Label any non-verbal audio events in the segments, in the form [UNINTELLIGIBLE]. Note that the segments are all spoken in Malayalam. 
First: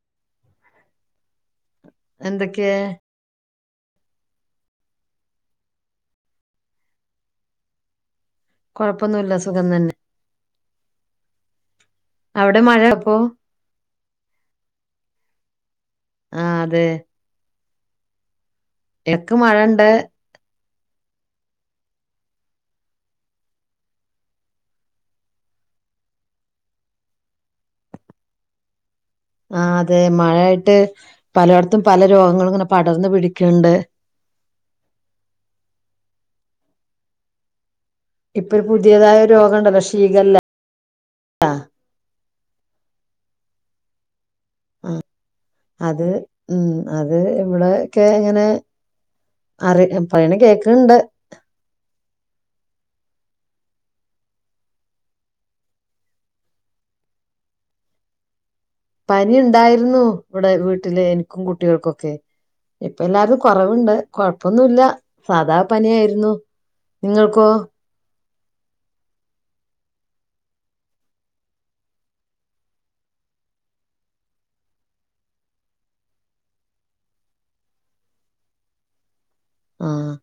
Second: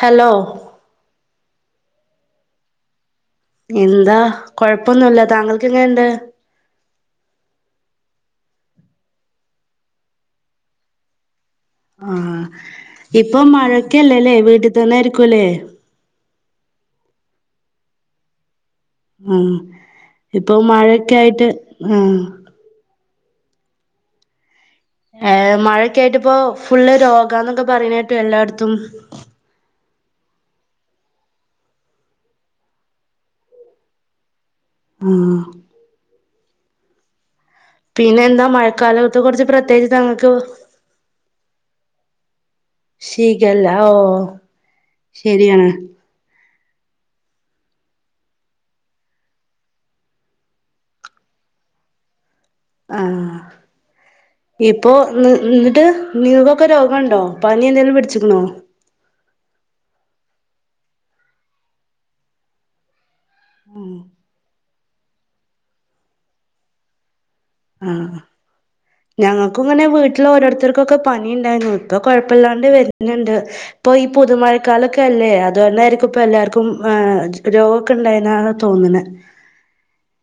ഹലോ എന്തൊക്കെ എന്താ കൊഴപ്പൊന്നില്ല താങ്കൾക്കെങ്ങനെ ഇണ്ട് കൊഴപ്പൊന്നില്ല സുഖംതന്നെ ആ മഴ അപ്പൊ ഇപ്പൊ മഴക്കല്ലെല്ലേ വീട്ടിത്തന്നെ ആരിക്കൂലേ ആ അതെ എക്ക് മഴണ്ട് [UNINTELLIGIBLE] മഴെക്കായിറ്റ് ആ ഏ മഴയൊക്കെയായിട്ടിപ്പോ ഫുള്ള് രോഗാനൊക്കെ പറയണ കേട്ടു എല്ലാടത്തും ആ അതെ മഴയായിട്ട് പലേടത്തും പല രോഗങ്ങളും ഇങ്ങനെ പടർന്നു പിടിക്കണ്ട് ആഹ് പിന്നെന്താ ഇപ്പൊ ഒരു പുതിയതായ ഒരു മഴക്കാലത്തേക്കുറിച്ച് രോഗം ഇണ്ടല്ലോ പ്രത്യേകിച്ച് ഞങ്ങക്ക് ഷീഗല്ല ഷിഗല്ല ഓ ഓ ശരിയാണ് അത് ഉം അത് ഇവിടേക്കെ ഇങ്ങനെ അറി പറയണ കേക്കണണ്ട് ആ ഇപ്പൊ ന് ന്നിട്ട് നിങ്ങക്കൊക്കെ രോഗണ്ടോ പനി എന്തേലും പിടിച്ച്ക്കണോ? പനിയിണ്ടായിരുന്നു ഇവിടെ വീട്ടില് എനിക്കും കുട്ടികൾക്കൊക്കെ എല്ലാരതും കൊറവുണ്ട് കൊഴപ്പൊന്നുല്ല സാധാ പനിയായിരുന്നു നിങ്ങ ആഹ് ഞങ്ങക്കും ഇങ്ങനെ വീട്ടിലോരോരുത്തർക്കൊക്കെ പനിണ്ടായ്ന്നു ഇപ്പൊ കൊഴപ്പല്ലാണ്ട് വരുന്ന്ണ്ട് ഇപ്പൊ ഈ പുത് മഴ കാലൊക്കല്ലേ അതുകൊണ്ടായിരിക്കും ഇപ്പ എല്ലാർക്കും രോഗവൊക്കെ ഇണ്ടായിന്നാ തോന്ന്ണേ ആഹ്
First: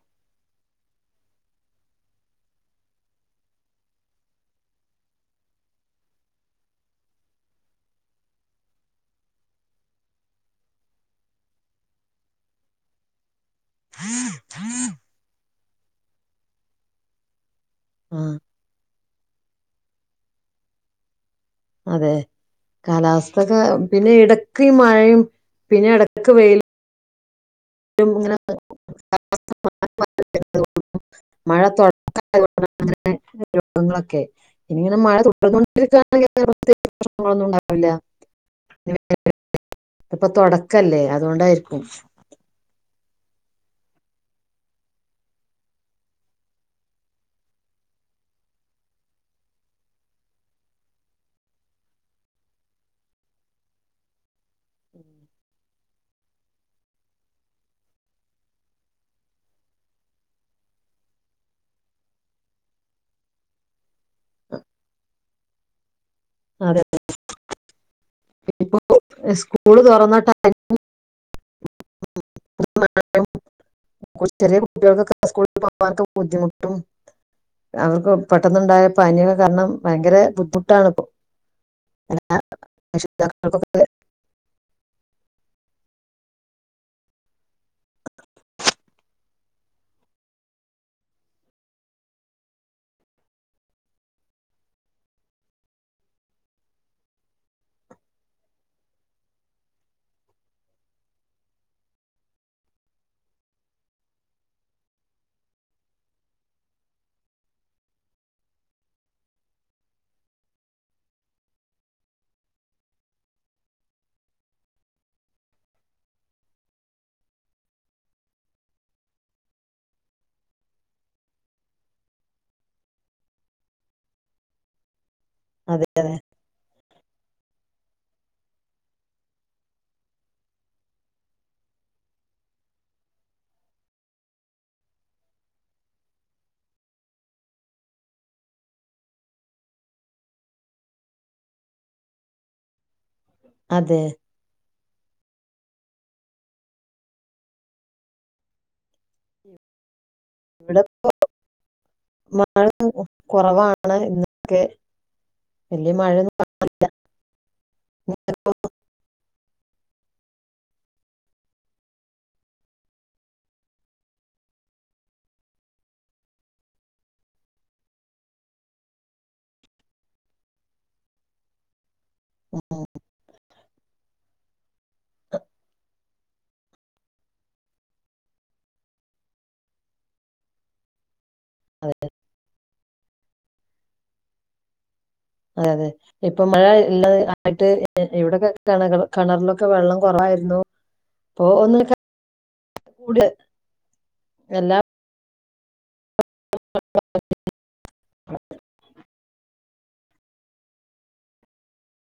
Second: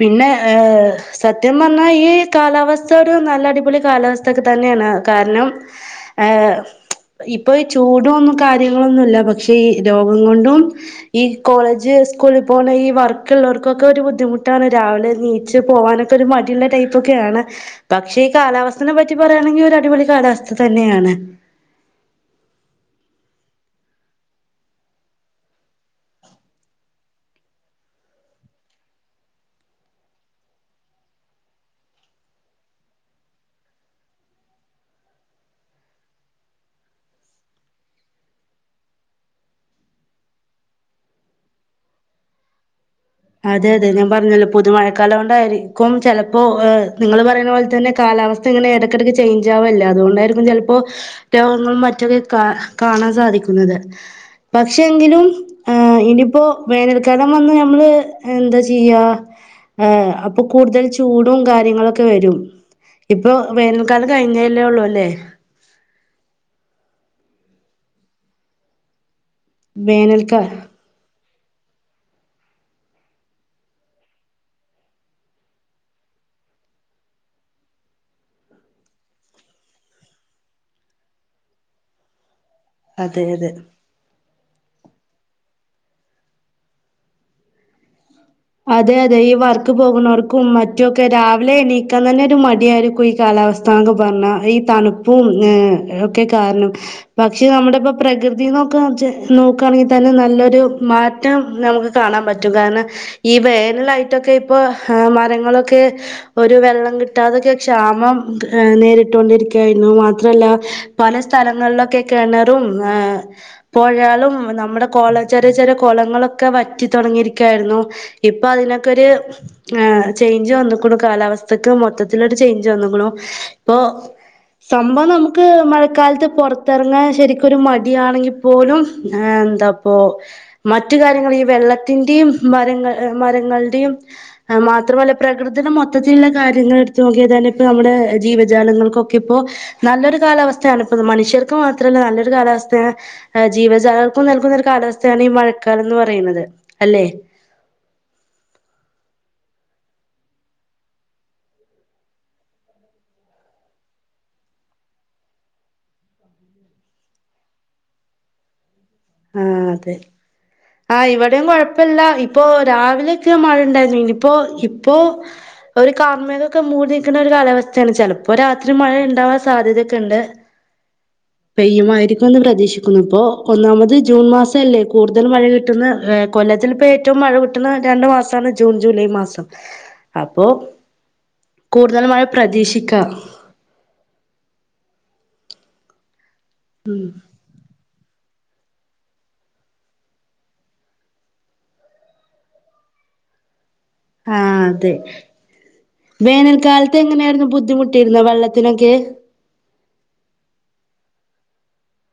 പിന്നെ സത്യം പറഞ്ഞാ ഈ കാലാവസ്ഥ ഒരു നല്ല അടിപൊളി കാലാവസ്ഥ ഒക്കെത്തന്നെണ് കാര്ണം ഇപ്പ ഈ ചൂടു ഒന്നു കാര്യങ്ങളൊന്നുല്ല പക്ഷെ ഈ രോഗം കൊണ്ടും ഈ കോളേജ് സ്കൂളി പോണ ഈ വർക്ക്ള്ളവർക്ക്ള്ളോർക്കൊക്കെ ഒരു ബുദ്ധിമു റ്റാണ് രാവിലെ ണീച്ച് പോവാനൊക്കെ ഒരു മടിയുള്ള ടൈപ്പൊക്കെയാണ് പക്ഷെ ആ ഈ കാലാവസ്ഥനെ പറ്റി ക്കി പറയാണെങ്കി ഒരടിപൊളി കാലാവസ്ഥതന്നെയാണ് അതെ കാലാവസ്ഥൊക്കെ പിന്നെ ഇടക്ക് ഈ മഴയും പിന്നെ എടക്ക് വെയിലും [UNINTELLIGIBLE] ഇപ്പ തൊടക്കവല്ലേ അതുകൊണ്ടായിരിക്കും അതെയതെ ഞാൻ പറഞ്ഞല്ലോ പുതുമഴകാലം കൊണ്ടാരിക്കും ചെലപ്പോ നിങ്ങള് പറയുന്നപോലെതന്നെ കാലാവസ്ഥ ഇങ്ങനെ എടക്കെടക്ക് ചെയ്ഞ്ചാവല്ലേ അതുകൊണ്ടായിരിക്കും ചെലപ്പോ [UNINTELLIGIBLE] കാണാൻ സാധിക്കുന്നത് പക്ഷെ എങ്കിലും ഇനിപ്പോ വേനൽക്കാലം വന്ന് ഞമ്മള് എന്താ ചെയ്യാ അപ്പം കൂടുതൽ ചൂടും കാര്യങ്ങളൊക്കെ വരും ഇപ്പൊ വേനൽക്കാലം കഴിഞ്ഞതല്ലേ ഉള്ളൂ അല്ലേ അതെ [UNINTELLIGIBLE] സ്കൂള് തൊറന്ന വേനൽക്കാ ടൈമും [UNINTELLIGIBLE] ചെറിയ കുട്ടികൾക്കൊക്കെ സ്കൂളിൽ പോകാൻ ബുദ്ധിമുട്ടും അവർക്ക് പെട്ടെന്നുണ്ടായ പനിയൊക്കെ കാരണം ഭയങ്കര ബുദ്ധിമുട്ടാണിപ്പോ അതെ അതെ [UNINTELLIGIBLE] അതെയതെ ഈ വർക്ക്‌ പോകുന്നവർക്കും മറ്റുവൊക്കെ രാവിലെ എണീക്കാൻ തന്നെയൊരു മടിയായിരിക്കും ഈ കാലാവസ്ഥന്നൊക്കെ പറഞ്ഞാൽ ഈ തണുപ്പും ഏ ഒക്കെ കാരണം പക്ഷെ നമ്മളിപ്പം പ്രകൃതിനൊക്കെ നോക്കുവാണെകിൽ തന്നെ നല്ലൊരു മാറ്റം നമുക്ക് കാണാൻ പറ്റും കാരണം ഈ വേനലായിട്ടൊക്കെ ഇപ്പം ആ മരങ്ങളൊക്കെ ഓര് വെള്ളം കിട്ടാതക്കെ ക്ഷാമം നേരിട്ടോണ്ടിരിക്കുവായിരുന്നു മാത്രവല്ല പല സ്ഥലങ്ങളിലൊക്കെ കെണറും ഏ പൊഴകളും നമ്മടെ കൊള നമ്മടെ ചെറിയ ചെറിയ കൊളങ്ങളൊക്കെ വറ്റി തുടങ്ങിയിരിക്കുവാരുന്നു. ഇപ്പ അതിനൊക്കൊരു ആ ചേഞ്ച് വന്നിക്കണു കാലാവസ്ഥക്ക് മൊത്തത്തിലൊരു ചേഞ്ച് വന്നിക്കണു ഇപ്പൊ സംഭവം നമു ക്ക് അതെ മഴക്കാലത്ത് പൊറത്തിറങ്ങാൻ ശെരിക്കൊരു മ ടിയാണെകിൽ പോലും എന്താപ്പോ മറ്റ് കാര്യങ്ങൾ ഈ വെള്ളത്തിന്റെയും മരങ്ങ മരങ്ങൾടേയും മാത്രമല്ല പ്രെകൃതിയുടെ മൊത്തത്തിൽ ഉള്ള കാര്യങ്ങൾ എടുത്ത് നോക്കിയാത്തന്നെ ഇപ്പ നമ്മടെ ജീവജാലങ്ങൾക്കൊക്കെ ഇപ്പോ നല്ലൊരു കാലാവസ്ഥയാണിപ്പോ മനുഷ്യർക്ക് മാത്രമല്ല നല്ലൊരു കാലാവസ്ഥയാണ് ഏ അതെ ജീവജാലങ്ങൾക്കും നിൽക്കുന്നൊരു കാലാവസ്ഥയാണ് ഈ മഴക്കാലം എന്ന് പറയുന്നത് അല്ലേ ഇവിടിപ്പോ മഴ കൊറവാണ് ഇന്നൊക്കെ വെല്ല്യ മഴയൊന്നും കാണാനില്ല [UNINTELLIGIBLE] ആ അതെ ആ ഇവിടേം കൊഴപ്പില്ല ഇപ്പൊ രാവിലൊക്കെ മഴ ഒണ്ടായിരുന്നു ഇനീപ്പോ ഇപ്പോ ഒര് കാർമേഘോക്കെ മൂടി നിക്കണരു കാലാവസ്ഥയാണ് ചെലപ്പോ രാത്രി മഴയുണ്ടാവാൻ സാധ്യതയൊക്കെ ഉണ്ട് പെയ്യുമാരി ക്കുമെന്ന് പ്രതീക്ഷിക്കുന്നു ഇപ്പൊ ഒന്നാമത് ജൂൺ മാസമല്ലേ കൂടുതൽ മഴ കിട്ടുന്ന ഏ കൊല്ലത്തിൽ ഇപ്പോ ഏറ്റവും മഴ കിട്ടുന്ന രണ്ട് മാസമാണ് ജൂൺ ജൂലൈ മാസം അപ്പൊ കൂടുതൽ മഴ പ്രതീക്ഷിക്ക അതെ അതെ ഇപ്പം മഴ ഇള്ളത് [INAUDIBLE] എവിടെക്ക [UNINTELLIGIBLE] കെണറിലൊക്കെ വെള്ളം കൊറവായിരുന്നു. ഇപ്പൊ ഒന്നിലൊക്കെ കൂടിയെ ആഹ് അതെ വേനൽകാലത്ത് എങ്ങനായിരുന്നു ബുദ്ധിമുട്ടിയിരുന്നോ, വെള്ളത്തിനൊക്കെ?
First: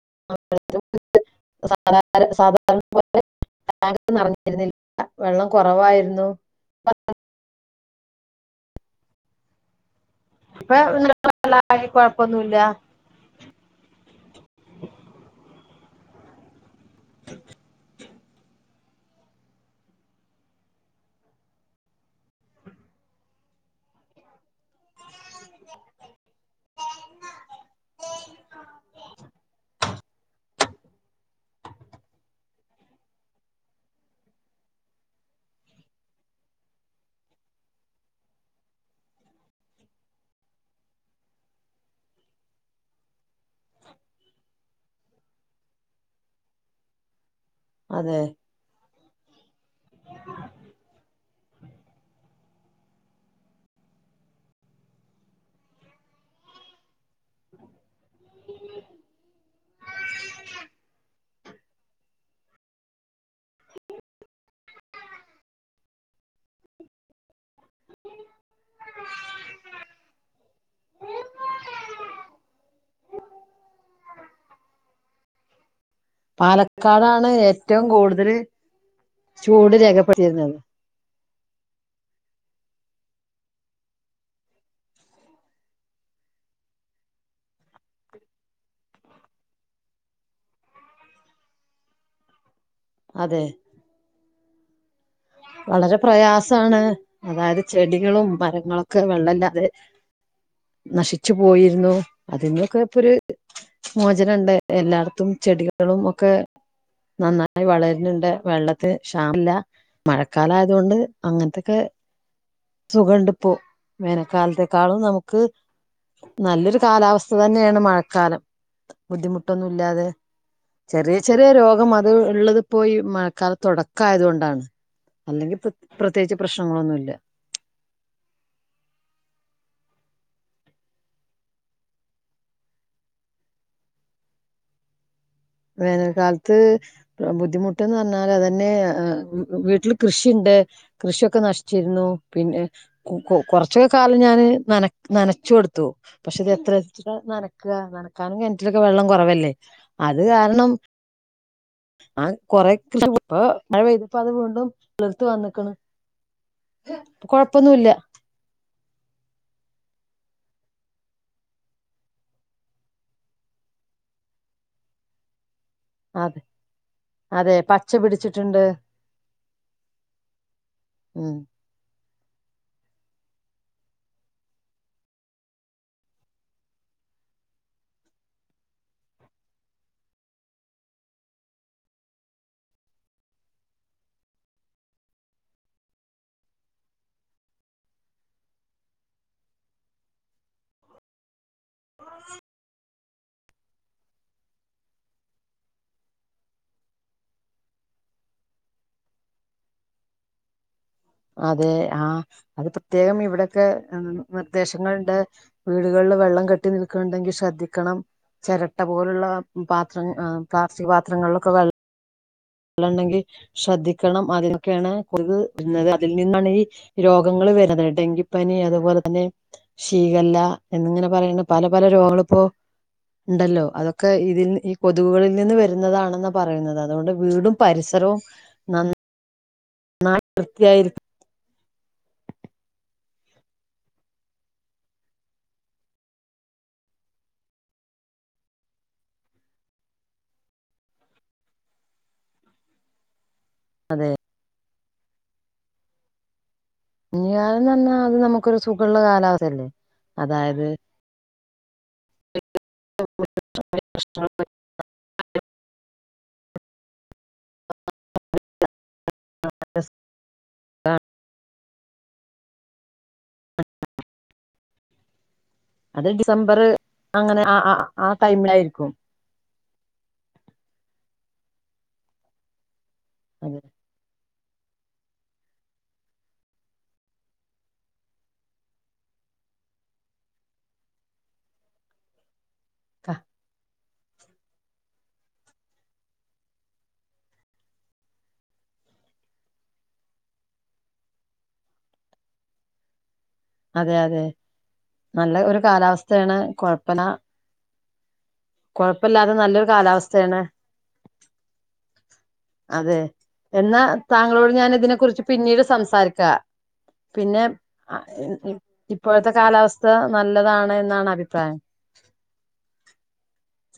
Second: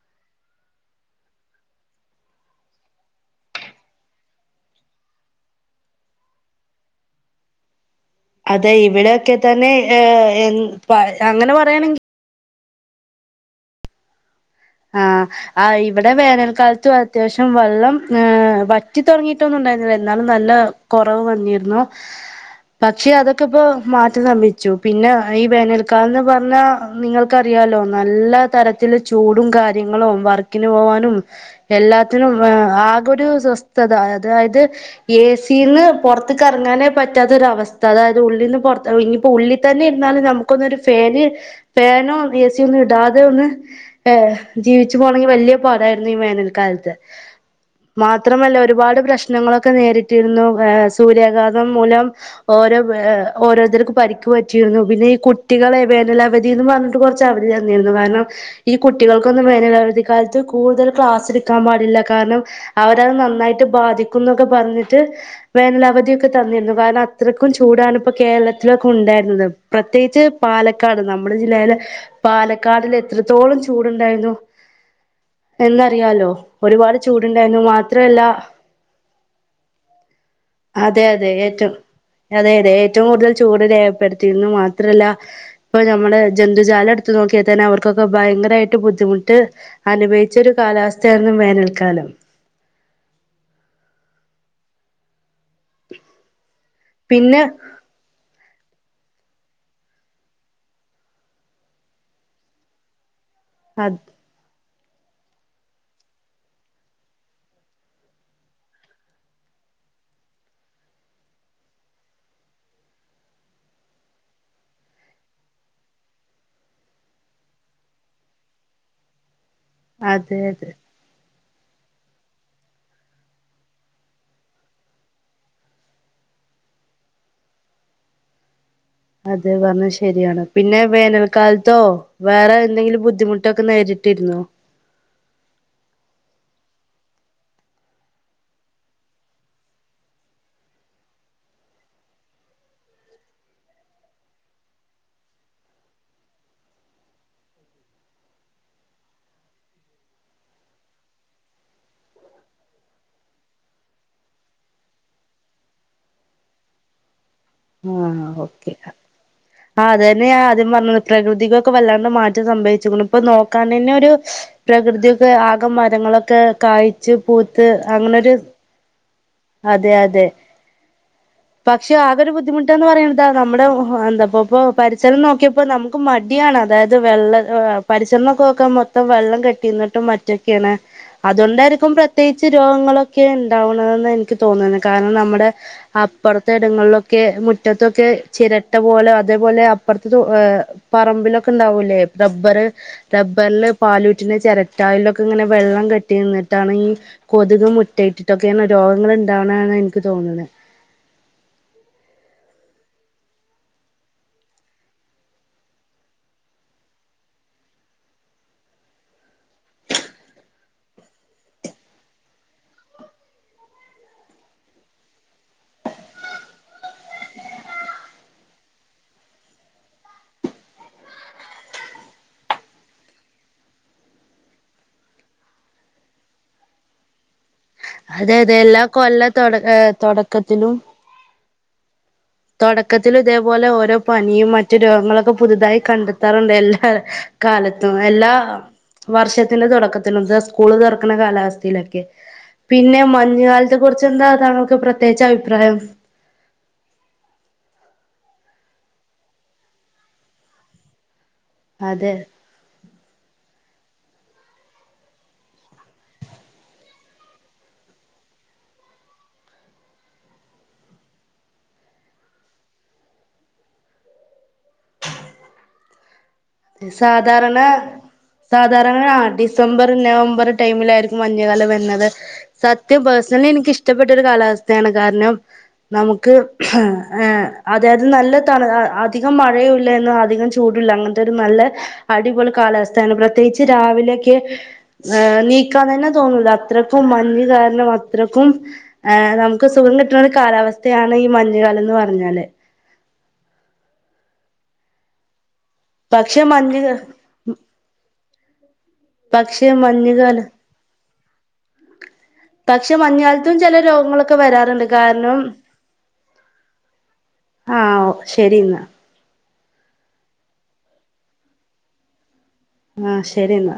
[INAUDIBLE] വെള്ളം കൊറവായിരുന്നു [INAUDIBLE] അതെ ഇവിടെയൊക്കെത്തന്നെ ഏഹ് എൻ ഇപ്പ പ അങ്ങനെ വെള്ളായി പറയാണെങ്കി കൊഴപ്പൊന്നുല്ല ആ ആ ഇവിടെ വേനൽ കാലത്ത് അത്യാവിശ്യം വെള്ളം വറ്റിതൊടങ്ങിട്ടൊന്നും ഒണ്ടായിരുന്നില്ല എന്നാലും നല്ല കൊറവ് വന്നിരുന്നു പക്ഷെ അതൊക്കെ ഇപ്പോമാറ്റം സംഭവിച്ചു പിന്ന ഈ വേനൽകാലന്ന് പറഞ്ഞാൽ നിങ്ങൾ ക്കറിയാലോ നല്ല തരത്തില് ചൂട് കാര്യങ്ങളും വർക്കിനു പോകാനും എല്ലാത്തിനും ആകൊരു സ്വസ്ഥത അതായത് ഏ സി ന്ന്‌ പൊറത്ത്ക്ക് എറങ്ങാനെ പറ്റാത്തൊരവസ്ഥ അതായത് ഉള്ളിന്ന് പൊർ ന്നിപ്പോ ഉള്ളിത്തന്നെ ഇരുന്നാലുംനമുക്കൊന്നൊരു ഫാന് ഫാനോ എ സി യൊ ഇടാതെയൊന്ന് ഏ ജീവിച്ചു പോണങ്കിൽ വെല്ല്യ പാടായിരുന്നു ഈ വേനൽക്കാലത്ത് അതെ മാത്രമല്ല ഒരുപാട് പ്രേശ്നങ്ങളൊക്കെ നേരിട്ടിരുന്നു ഏ സൂര്യാഘാതം കം മൂലം ഒരോ ഏ ഓരോരുത്തർക്ക് പരിക്ക് പറ്റിയിരുന്നു പിന്നെ ഈ കുട്ടികളെ വേനലവധി എന്നുംപറഞ്ഞിട്ട് കൊറച്ചവധി തന്നിരുന്നു കാരണം ഈ കുട്ടികൾക്കൊന്നും വേനലവധിക്കാലത്ത് കൂടുതൽ ക്ലാസ്സെടു ക്കാം പാടില്ല കാരണം അവരത് നന്നായിട്ട് ബാധിക്കുന്നൊക്കെ പറഞ്ഞിട്ട് വേനലവധിയൊക്കെ തന്നിരുന്നു കാരണം അത്രക് ക്കും ചൂടാണിപ്പ കേരളത്തിലൊക്കെ ഒണ്ടായിരുന്നത് പ്രത്യേകിച്ച് പാലക്കാട്‌ നമ്മടെ ജില്ലയിലെ പാലക്കാടിലെത്ര ത്തോളം ചൂടുണ്ടായിരുന്നു. എന്നാൽ റിയാലോ ഒരുപാട് പാലക്കാടാണ് ചൂട്ണ്ടായിരുന്നു ഏറ്റവും മാത്രല്ല കൂടുതൽ ചൂട് രേഖപ്പെടുത്തിയിരുന്നത് അതെയതെ ഏറ്റോം അതെയതെ ഏ എറ്റവും കൂടുതൽ ചൂട് രേഖപെടുത്തിയത് മാത്രല്ല ഇപ്പൊ നമ്മുടെ ജന്തു ജാലം എടുത്ത് നോക്കിയാ തന്നെ അവർക്ക് ർക്ക് ഒക്കെ ഭയങ്കരായിട്ട് ബുദ്ധിമുട്ട് അനുഭവിച്ച ഒരു കാലാവസ്ഥ ആയിരുന്നു വേനൽകാലം അതെ വളരെ പ്രയാസം സാണ് പിന്നെ അതായത് ചെടികളും മരങ്ങളും ക്ക് വെള്ളം ഇല്ലാതെ നശിച്ചു പോയിരുന്നു അത് മോചനം ഇണ്ട് എല്ലായിടത്തും ചെടികളും ഒക്കെ നന്നായി വളരുന്നുണ്ട് വെള്ളത്തിന് ക്ഷാമം ഇല്ല മഴ കാലം ആയതോണ്ട് അങ്ങനത്തെ ഒക്കെ സുഖണ്ട് ഇപ്പൊ വേനൽ കാലത്തേക്കാളും നമ്മുക്ക് നല്ലൊരു കാലാവസ്ഥ തന്നെയാണ് മഴക്കാലം ബുദ്ധിമുട്ട് ബുദ്ധിമുട്ട് ഒന്നും ഇല്ലാതെ അതെ അതെ ചെറിയ ചെറിയ രോഗം അത് ഇള്ളതിപ്പോ ഈ മയക്കാലം തുടക്കം ആയതോണ്ട് ആണ് അല്ലെങ്കിൽ ഇപ്പൊ പ്രതേകിച്ചു പ്രശ്നങ്ങൾ ഒന്നും ഇല്ല അതെ പറഞ്ഞത് ശെരിയാണ് പിന്നെ വേനൽ കാലത്തോ വേറെ എന്തെങ്കിലും ബുദ്ധിമുട്ട് ഒക്കെ നേരിട്ടിരുന്നോ വേനൽ കാലത്ത് ബുദ്ധിമുട്ട്ന്ന് പറഞ്ഞാ അതെന്നെ [UNINTELLIGIBLE] വീട്ടിൽ കൃഷി ഇണ്ട് കൃഷി ഒക്കെ നശിച്ചിരുന്നു പിന്നെ കൊ കൊറച്ചൊക്കെ കാലം ഞാൻ നനച്ച്കൊടുത്തു പക്ഷെ ഇത് എത്ര എത്ര നനക്കാ നനക്കാനും കിണറ്റിൽ വെള്ളം കുറവല്ലേ അത്‌ അത്‌ കാരണം [UNINTELLIGIBLE] എന്നാലും കുറെ കൃഷി പോയ് ഇപ്പൊ മഴ പെയ്തപ്പോ അത്‌ വീണ്ടും തള്ർത്ത് വന്നക്ക്ണ് ആ ഓക്കേ ആ അതെന്നെ ഞാൻ ആദ്യം പറഞ്ഞത് പ്രകൃതി ക്ക് വല്ലാണ്ടെ മാറ്റം സഭവിച്ചിരിക്കുന്നു ഇപ്പൊ നോക്കാൻ തന്നെ ഒരു പ്രകൃതി ഒക്കെ ആകെ മരങ്ങൾ ഒക്കെ അതെ കായ്ച്ചു അതെ പൂത്ത് പച്ച അങ്ങനെരു പിടിച്ചിട്ടുണ്ട് അതെ അതെ ഉം പക്ഷെ ഒരു ബുദ്ധിമുട്ട്ന്ന് പറയണത് നമ്മുടെ എന്താ ഇപ്പൊ പരിസരം നോക്കിയപ്പോ നമ്മുക്ക് മടിയാണ് അതായത് വെള്ളം പരിസരം നോക്കുമ്പോ ഒക്കെ മൊത്തം വെള്ളം കെട്ടിനിന്നിട്ടും മറ്റും ഒക്കെ ആണ് അത്‌ കൊണ്ടായിരിക്കും പ്രതേകിച്ചു രോഗങ്ങൾ ഒക്കെ ഉണ്ടാവ്ണതെന്ന എനിക്ക് ക്ക് തോന്നുണത് കാരണം നമ്മുടെ അപ്പുറത്തെ ഇടങ്ങളില്ഒക്കെ മുറ്റതൊക്കെ ചിരട്ടപോലെ അതെ പോലെ അപ്പുറത്തെ തോ [UNINTELLIGIBLE] പറമ്പിലൊക്കെ ലൊക്കെ ഉണ്ടാവൂലെ റബ്ബറ് റബ്ബറിന് പാല് ഊറ്റ്ണ ചെരട്ട അയിലൊക്കെ ഇങ്ങനെ വെള്ളം കെട്ടിനിന്നിട്ടാണ് കൊതുക് മുട്ടഇട്ടിട്ടൊക്കെ ആണ് രോഗങ്ങൾ ഉ ഉണ്ടാവുന്നത് എന്നാണ് ഇന്ക് തോന്നുന്നത് അതെ ആ അത്‌ പ്രത്യേകം ഇവിടൊക്കെ നിർദ്ദേശങ്ങള് ഇണ്ട് വീടുകളിൽ വെള്ളം കെട്ടി നിൽക്കുണ്ടെങ്കിൽ ശ്രദ്ധിക്കണം ചെരട്ട പോലുള്ള പാത്രങ്ങൾ പ്ലാസ്റ്റിക് പാത്രങ്ങളിലൊക്കെ വെള്ളം വെള്ളം ഇണ്ടെങ്കിൽ ശ്രദ്ദിക്കണം അതിൽ നിന്നൊക്കെ ആണ് കൊതുക് വരുന്നത് അതിൽ നിന്നാണ് ഈ രോഗങ്ങൾ വരുന്നത് ഡെങ്കിപനി അത്‌ പോലെ തന്നെ ശീകല്ല എന്നിങ്ങനെ പറയുന്ന പല പല രോഗങ്ങൾ ഇപ്പൊ ഇണ്ടല്ലോ അതൊക്കെ ഇതിൽ നിന്ന് കൊതുകുകളിൽ വരുന്നതാണെന്നാ പറയുന്നത് അതോണ്ട് വീടും അതെ അതെ എല്ലാ കൊല്ല ത്തിന്റെ തുടക്കത്തിലും നന്നായിരിക്കും തുടക്കത്തിൽ ഇതേ പോലെ ഓരോ പനിയും മറ്റു രോഗങ്ങളും ഒക്കെ പുതുതായി കണ്ടെത്താറുണ്ട് എല്ലാ കാലത്തും എല്ലാ വർഷത്തിന്റെ തുടക്കത്തിലും ദേ സ്കൂൾ തുറക്ക്ണ കാലാവസ്ഥയിലും ഒക്കെ പിന്നെ മ മഞ്ഞു കാലംത്തു കുറചെന്താ തണുപ്പ് പ്ര ന്റെ അഭിപ്രായം ഞാനെന്ന പറഞ്ഞത് നമ്മുക്ക് ഒരു സുഖമുള്ള കാലാവസ്ഥ അല്ലെ അതായത് അതെ [UNINTELLIGIBLE] [UNINTELLIGIBLE] [INAUDIBLE] [INAUDIBLE] [INAUDIBLE] അത് ഡിസ് സാധാരണ ടൈമിലായിരിക്കും സാധാരണ അ ഡിസംബർ നവംബർ ടൈംമിൽ ആയിരിക്കും മഞ്ഞുകാലം വരുന്നത് സത് പേർസണലി അതെ എനിക്കിഷ്ടപ്പെട്ടൊരു കാലാവസ്ഥ കാരണം നമുക്ക് അതെ അത് നല്ല തണു അതികം മഴയില്ല എന്ന അതികം ചൂടുല്ല അങ്ങനെ നല്ല അടിപൊളി കാലാവസ്ഥ ആണ് പ്രേത്യേകിച്ചു രാവിലേക്ക് നിക്കാൻ തന്നെ തോന്നൂല്ല അത്രക്കും മഞ്ഞു കാരണം അത്രക്കും നമുക്ക് സുഖം കിട്ടുണ ഒരു കാലാവസ്ഥ ആണ് ഈ മഞ്ഞു കാലന്ന് പറഞ്ഞാല് അതെ അതെ നല്ല ഒരു കാലാവസ്ഥ ആണ് പക്ഷെ മഞ്ഞ് കുഴപ്പ കുഴപ്പല്ലാതെ നല്ലൊരു പക്ഷെ കാലാവസ്ഥ ആണ്. മഞ്ഞുകാലം പക്ഷെ അതെ മഞ്ഞുകാലത്തും ചില എന്നാ രോഗങ്ങളൊക്കെ താങ്കളോട് ഞാൻ വരാറുണ്ട് ഇതിനെ കുറിച്ച് കാരണം പിന്നീട് സംസാരിക്കാം പിന്നെ ആഹ് ശരി എന്നാ ഇപ്പോഴത്തെ കാലാവസ്ഥ നല്ലതാണെന്നാണ് അഭിപ്രായം ആഹ് ശരി എന്നാ